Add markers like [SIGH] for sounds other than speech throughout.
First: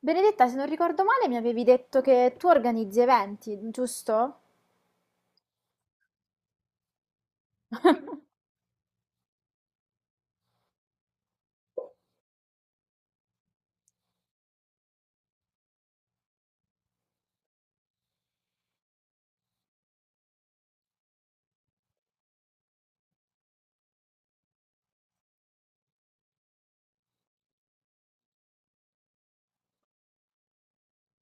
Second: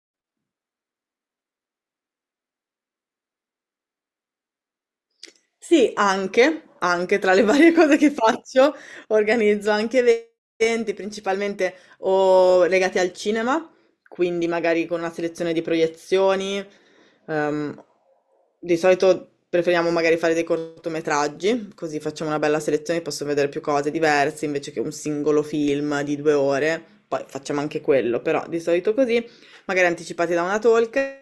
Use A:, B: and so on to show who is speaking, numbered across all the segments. A: Benedetta, se non ricordo male, mi avevi detto che tu organizzi eventi, giusto?
B: Sì, anche tra le [LAUGHS] varie cose che faccio, organizzo anche eventi, principalmente o legati al cinema, quindi magari con una selezione di proiezioni. ehm, di solito preferiamo magari fare dei cortometraggi, così facciamo una bella selezione, posso vedere più cose diverse invece che un singolo film di 2 ore. Poi facciamo anche quello, però di solito così, magari anticipati da una talk.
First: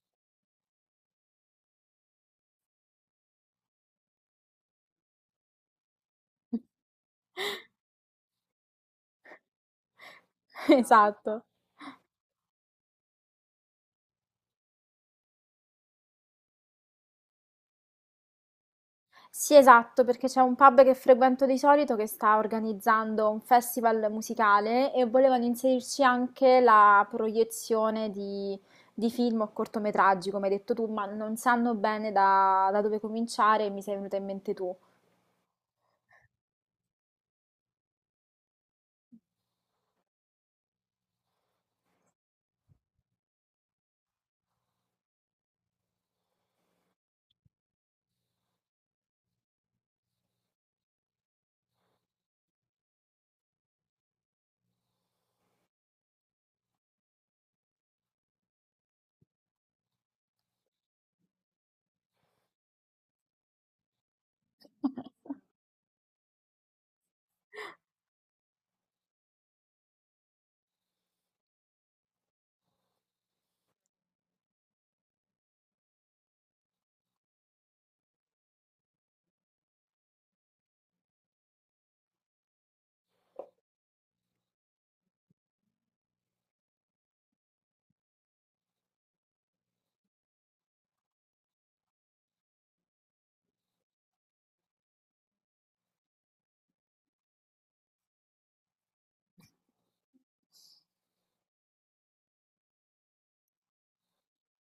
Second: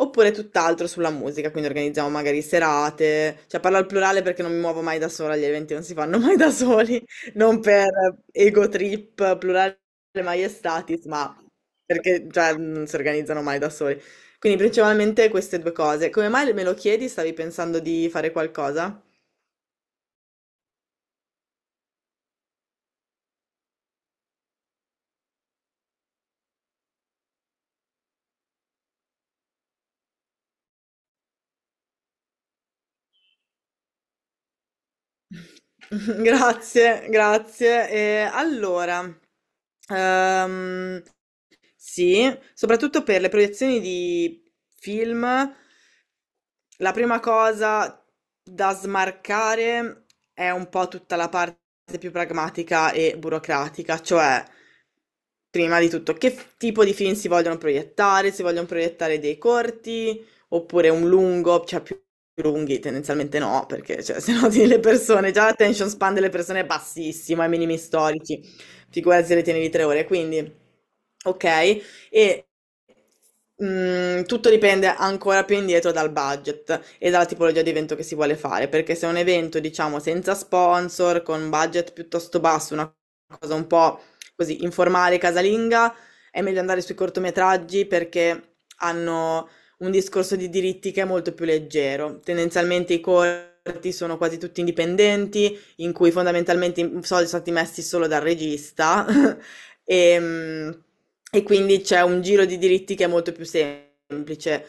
B: Oppure tutt'altro sulla musica, quindi organizziamo magari serate, cioè parlo al plurale perché non mi muovo mai da sola, gli eventi non si fanno mai da soli, non per ego trip, plurale
A: [LAUGHS]
B: maiestatis, ma
A: Esatto.
B: perché cioè, non si organizzano mai da soli. Quindi principalmente queste due cose. Come mai me lo chiedi? Stavi pensando di fare qualcosa?
A: Sì, esatto, perché c'è un pub che frequento di solito che sta organizzando un festival musicale e volevano inserirci anche la proiezione di, film o cortometraggi, come hai detto tu, ma non sanno bene da dove cominciare e mi sei venuta in mente tu.
B: [LAUGHS] Grazie, grazie. E allora, ehm, sì, soprattutto per le proiezioni di film, la prima cosa da smarcare è un po' tutta la parte più pragmatica e burocratica, cioè prima di tutto che tipo di film si vogliono proiettare dei corti, oppure un lungo, cioè più lunghi tendenzialmente no, perché cioè, [LAUGHS] se no tieni le
A: [LAUGHS]
B: persone, già l'attention span delle persone è bassissimo, ai minimi storici, figurati se le tieni di 3 ore, quindi ok, e tutto dipende ancora più indietro dal budget e dalla tipologia di evento che si vuole fare, perché se è un evento, diciamo, senza sponsor, con un budget piuttosto basso, una cosa un po' così informale, casalinga, è meglio andare sui cortometraggi perché hanno un discorso di diritti che è molto più leggero. Tendenzialmente i corti sono quasi tutti indipendenti, in cui fondamentalmente i soldi sono stati messi solo dal regista [LAUGHS] e, e quindi c'è un giro di diritti che è molto più semplice.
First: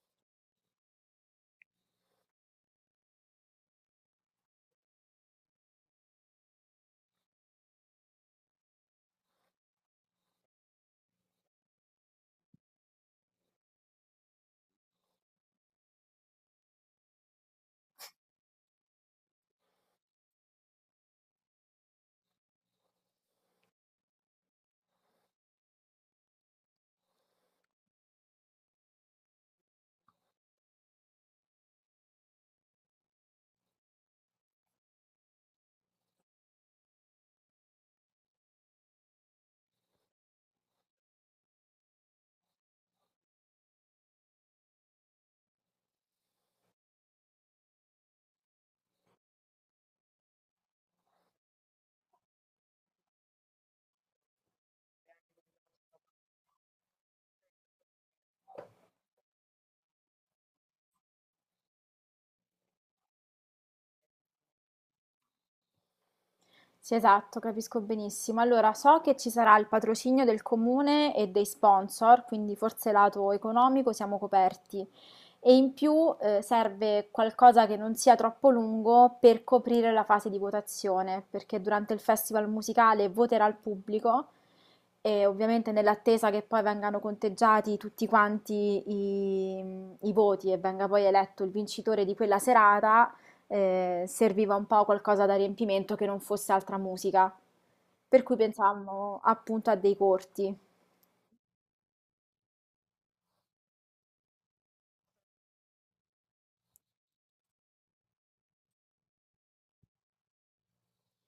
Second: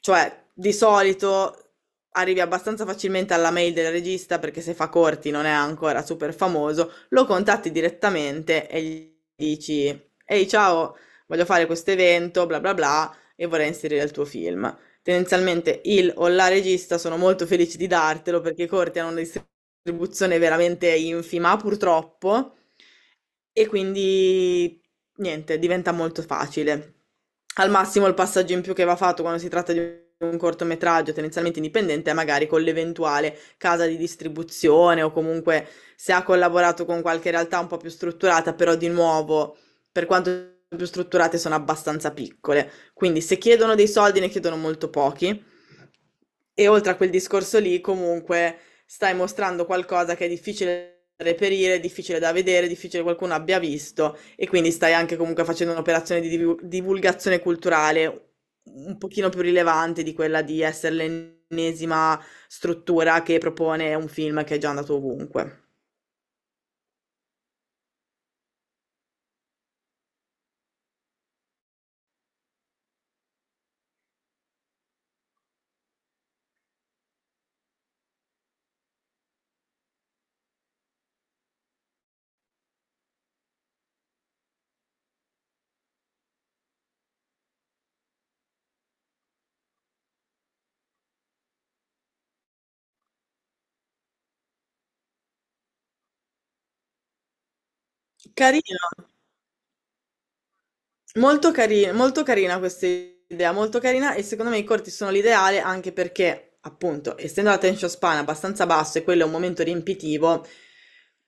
B: Cioè, di solito arrivi abbastanza facilmente alla mail del regista perché se fa corti non è ancora super famoso, lo contatti direttamente e gli dici: Ehi, ciao, voglio fare questo evento, bla bla bla, e vorrei inserire il tuo film. Tendenzialmente il o la regista sono molto felici di dartelo perché i corti hanno dei contribuzione veramente infima, purtroppo, e quindi niente, diventa molto facile. Al massimo il passaggio in più che va fatto quando si tratta di un cortometraggio tendenzialmente indipendente è magari con l'eventuale casa di distribuzione o comunque se ha collaborato con qualche realtà un po' più strutturata, però di nuovo, per quanto più strutturate sono abbastanza piccole. Quindi se chiedono dei soldi ne chiedono molto pochi. E oltre a quel discorso lì, comunque stai mostrando qualcosa che è difficile da reperire, difficile da vedere, difficile che qualcuno abbia visto e quindi stai anche comunque facendo un'operazione di divulgazione culturale un pochino più rilevante di quella di essere l'ennesima struttura che propone un film che è già andato ovunque.
A: Sì, esatto, capisco benissimo. Allora, so che ci sarà il patrocinio del comune e dei sponsor, quindi forse lato economico siamo coperti e in più serve qualcosa che non sia troppo lungo per coprire la fase di votazione, perché durante il festival musicale voterà il pubblico e ovviamente nell'attesa che poi vengano conteggiati tutti quanti i, voti e venga poi eletto il vincitore di quella serata, serviva un po' qualcosa da riempimento che non fosse altra musica. Per cui
B: Carino.
A: pensavamo appunto a dei corti.
B: Molto carina questa idea, molto carina e secondo me i corti sono l'ideale anche perché, appunto, essendo l'attention span abbastanza basso e quello è un momento riempitivo,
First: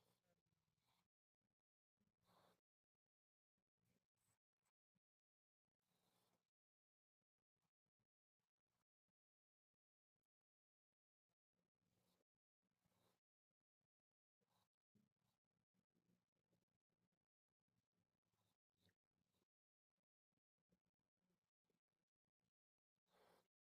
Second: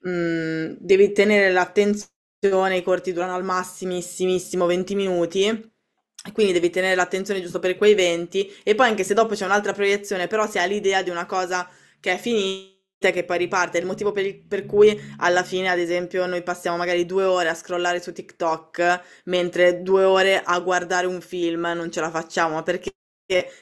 B: devi tenere l'attenzione, i corti durano al massimissimissimo 20 minuti, e quindi devi tenere l'attenzione giusto per quei 20 e poi anche se dopo c'è un'altra proiezione, però si ha l'idea di una cosa che è finita e che poi riparte, è il motivo per cui alla fine, ad esempio, noi passiamo magari 2 ore a scrollare su TikTok mentre 2 ore a guardare un film non ce la facciamo, ma perché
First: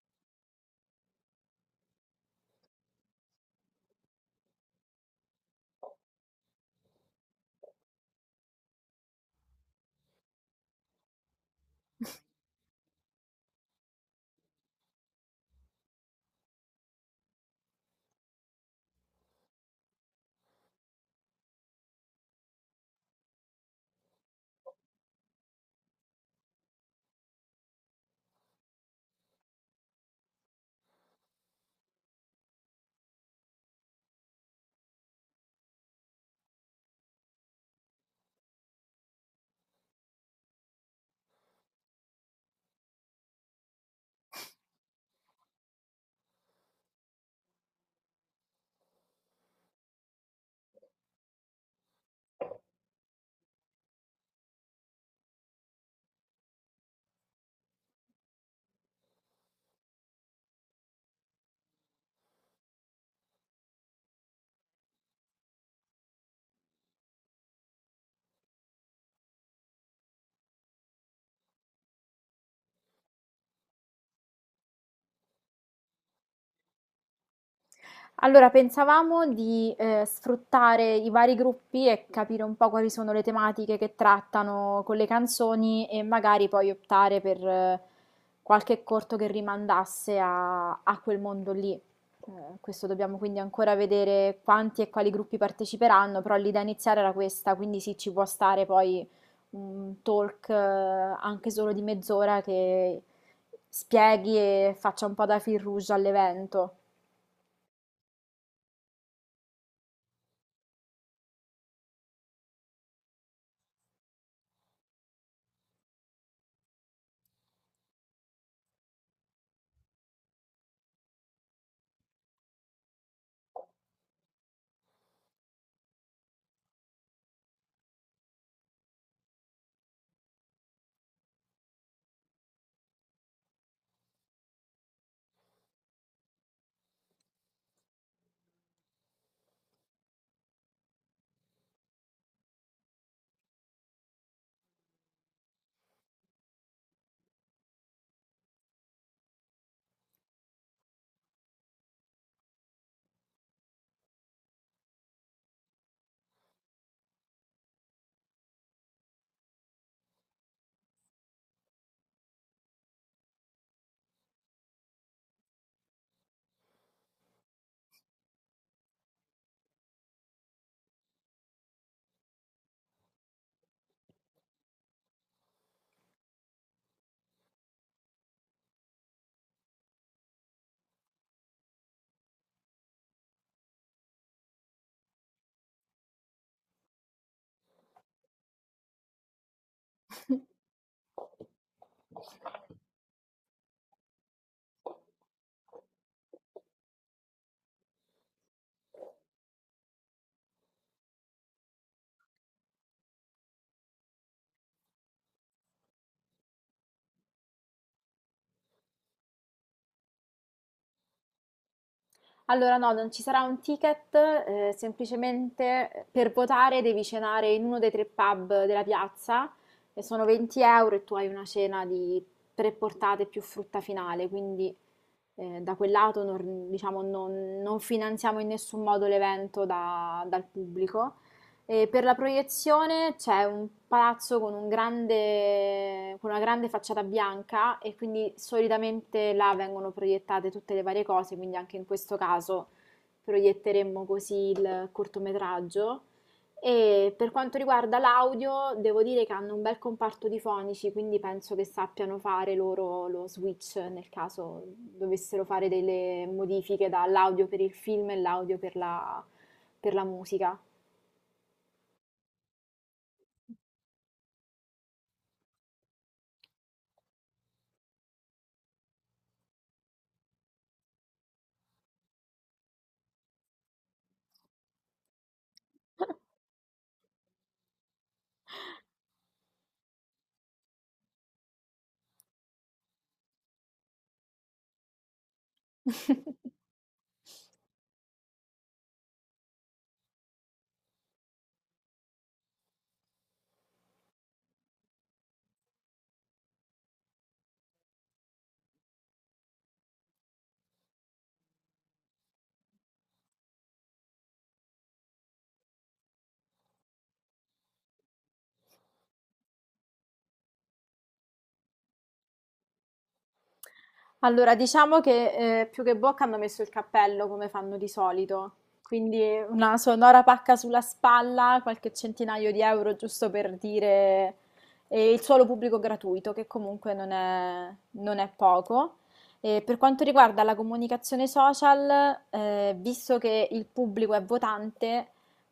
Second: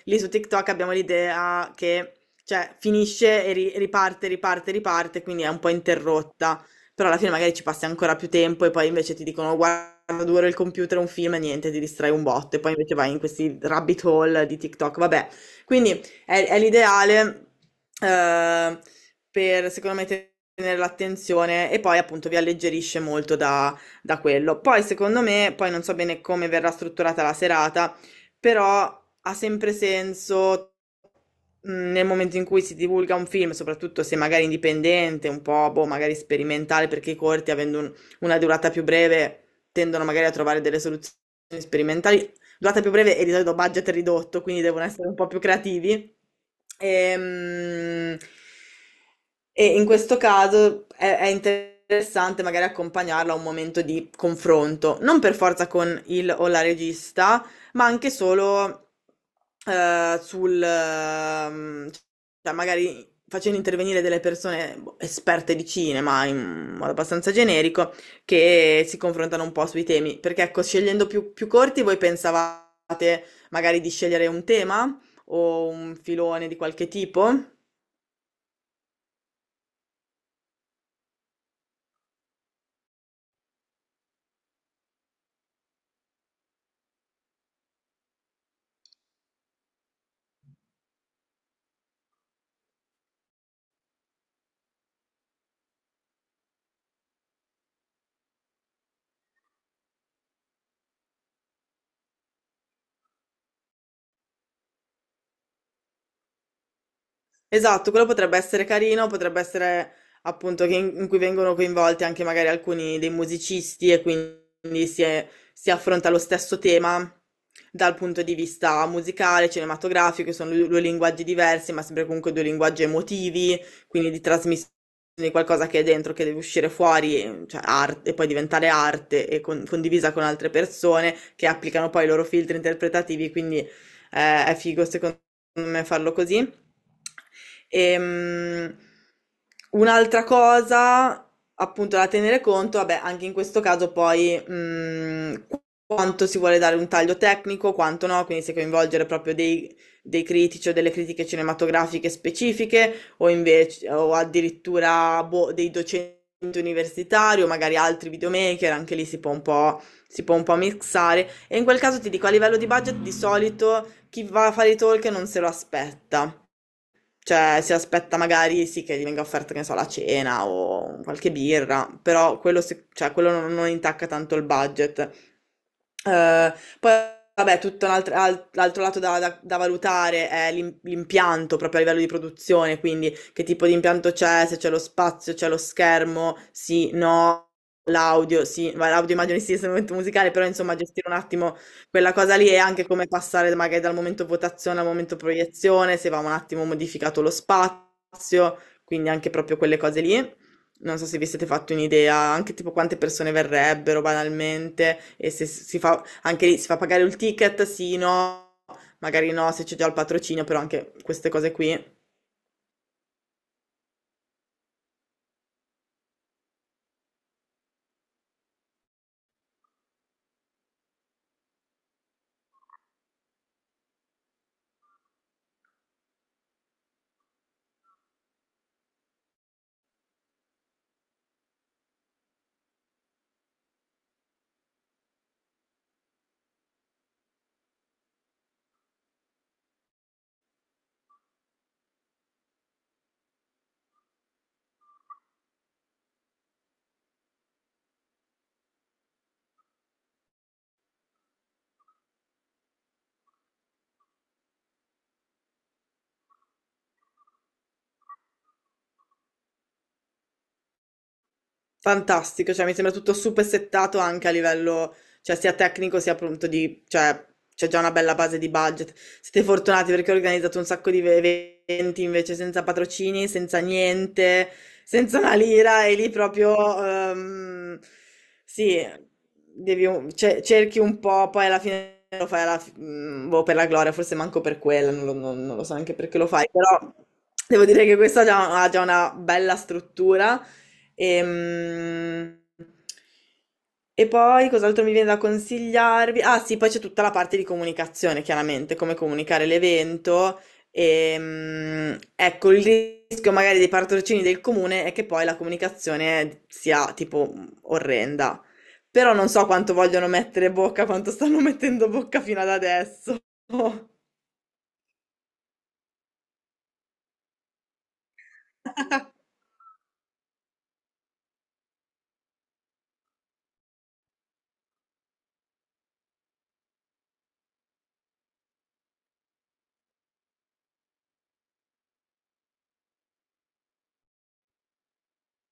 B: lì su TikTok abbiamo l'idea che cioè, finisce e riparte, riparte, riparte, quindi è un po' interrotta, però alla fine magari ci passi ancora più tempo e poi invece ti dicono guarda 2 ore il computer, un film e niente, ti distrai un botto e poi invece vai in questi rabbit hole di TikTok, vabbè, quindi è l'ideale eh, per secondo me tenere l'attenzione e poi appunto vi alleggerisce molto da quello. Poi, secondo me, poi non so bene come verrà strutturata la serata, però ha sempre senso nel momento in cui si divulga un film, soprattutto se magari indipendente, un po', boh, magari sperimentale, perché i corti, avendo una durata più breve, tendono magari a trovare delle soluzioni sperimentali durata più breve e di solito budget ridotto, quindi devono essere un po' più creativi. Ehm, E, in questo caso è interessante magari accompagnarlo a un momento di confronto, non per forza con il o la regista, ma anche solo eh, sul, ehm, cioè magari facendo intervenire delle persone boh, esperte di cinema in modo abbastanza generico che si confrontano un po' sui temi, perché ecco, scegliendo più corti, voi pensavate magari di scegliere un tema o un filone di qualche tipo?
A: Allora, pensavamo di sfruttare i vari gruppi e capire un po' quali sono le tematiche che trattano con le canzoni e magari poi optare per qualche corto che rimandasse a quel mondo lì. Questo dobbiamo quindi ancora vedere quanti e quali gruppi parteciperanno, però l'idea iniziale era questa, quindi sì, ci può stare poi un talk anche solo di mezz'ora che spieghi e faccia un po' da fil rouge all'evento.
B: Esatto, quello potrebbe essere carino, potrebbe essere appunto che in cui vengono coinvolti anche magari alcuni dei musicisti e quindi si affronta lo stesso tema dal punto di vista musicale, cinematografico, sono due linguaggi diversi, ma sempre comunque due linguaggi emotivi, quindi di trasmissione di qualcosa che è dentro, che deve uscire fuori, cioè arte, e poi diventare arte e condivisa con altre persone che applicano poi i loro filtri interpretativi, quindi è figo secondo me farlo così. Ehm, Un'altra cosa, appunto, da tenere conto, vabbè, anche in questo caso poi quanto si vuole dare un taglio tecnico, quanto no, quindi se coinvolgere proprio dei critici o delle critiche cinematografiche specifiche o invece o addirittura boh, dei docenti universitari o magari altri videomaker, anche lì si può un po', mixare. E in quel caso ti dico, a livello di budget, di solito chi va a fare i talk non se lo aspetta. Cioè, si aspetta magari sì che gli venga offerta, che ne so, la cena o qualche birra, però quello, cioè, quello non intacca tanto il budget. Eh, Poi, vabbè, tutto un l'altro lato da valutare è l'impianto proprio a livello di produzione, quindi che tipo di impianto c'è, se c'è lo spazio, c'è lo schermo, sì, no, l'audio, sì, ma l'audio immagino sia un strumento musicale, però insomma gestire un
A: [LAUGHS]
B: attimo quella cosa lì è anche come passare magari dal momento votazione al momento proiezione, se va un attimo modificato lo spazio, quindi anche proprio quelle cose lì. Non so se vi siete fatti un'idea, anche tipo quante persone verrebbero banalmente e se si fa anche lì si fa pagare il ticket, sì, no, magari no, se c'è già il patrocinio, però anche queste cose qui.
A: Allora no, non ci sarà un ticket, semplicemente per votare devi cenare in uno dei tre pub della piazza e sono 20 euro e tu hai una cena di tre portate più frutta finale, quindi da quel lato non, diciamo, non finanziamo in nessun modo l'evento dal pubblico. E per la proiezione c'è un palazzo con un grande, con una grande facciata bianca e quindi solitamente là vengono proiettate tutte le varie cose, quindi anche in questo caso proietteremmo così il cortometraggio. E per quanto riguarda l'audio, devo dire che hanno un bel comparto di fonici, quindi penso che sappiano fare loro lo switch nel caso dovessero fare delle modifiche dall'audio per il film e l'audio per la, musica.
B: Fantastico, cioè mi sembra tutto super settato anche a livello, cioè sia tecnico sia appunto di, cioè c'è già una bella base di budget. Siete fortunati perché ho organizzato un sacco di eventi invece senza patrocini, senza niente, senza una lira e lì proprio ehm, sì, devi cerchi un po', poi alla fine lo fai boh, per la gloria, forse manco per quella, non lo so neanche perché lo fai,
A: [LAUGHS]
B: però devo dire che questa ha già una bella struttura. Ehm, E poi cos'altro mi viene da consigliarvi? Ah sì, poi c'è tutta la parte di comunicazione, chiaramente, come comunicare l'evento. Ecco, il rischio magari dei patrocini del comune è che poi la comunicazione sia tipo orrenda. Però non so quanto vogliono mettere bocca, quanto stanno [LAUGHS] mettendo bocca fino ad adesso. [LAUGHS]
A: Allora, diciamo che, più che bocca hanno messo il cappello come fanno di solito, quindi una sonora pacca sulla spalla, qualche centinaio di euro giusto per dire e il suolo pubblico gratuito, che comunque non è poco. E per quanto riguarda la comunicazione social, visto che il pubblico è votante,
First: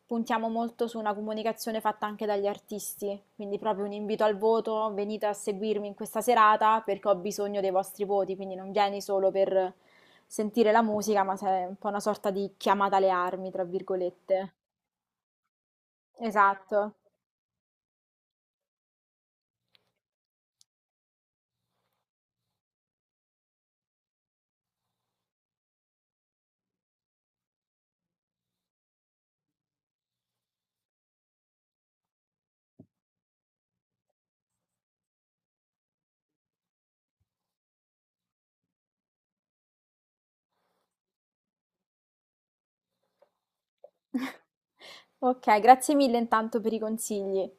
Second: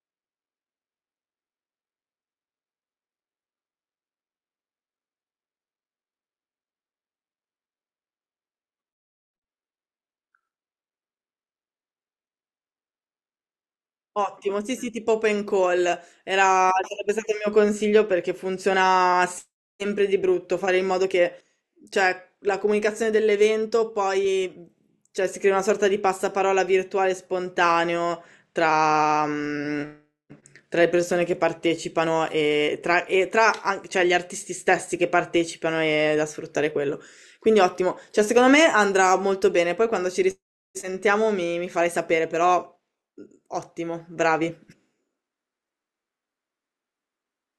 A: puntiamo molto su una comunicazione fatta anche dagli artisti, quindi proprio un invito al voto, venite a seguirmi in questa serata perché ho bisogno dei vostri voti, quindi non vieni solo per sentire la musica, ma sei un po' una sorta di chiamata alle armi, tra virgolette.
B: Ottimo, sì, sì, tipo open call. Era,
A: Esatto.
B: sarebbe stato il mio consiglio perché funziona sempre di brutto, fare in modo che, cioè, la comunicazione dell'evento poi, cioè, si crea una sorta di passaparola virtuale spontaneo tra, mm, tra le persone che partecipano e tra cioè, gli artisti stessi che partecipano e da sfruttare quello. Quindi ottimo, cioè, secondo me andrà molto bene. Poi quando ci sentiamo mi farai sapere, però ottimo,
A: [LAUGHS]
B: bravi.
A: Ok, grazie mille intanto per i consigli.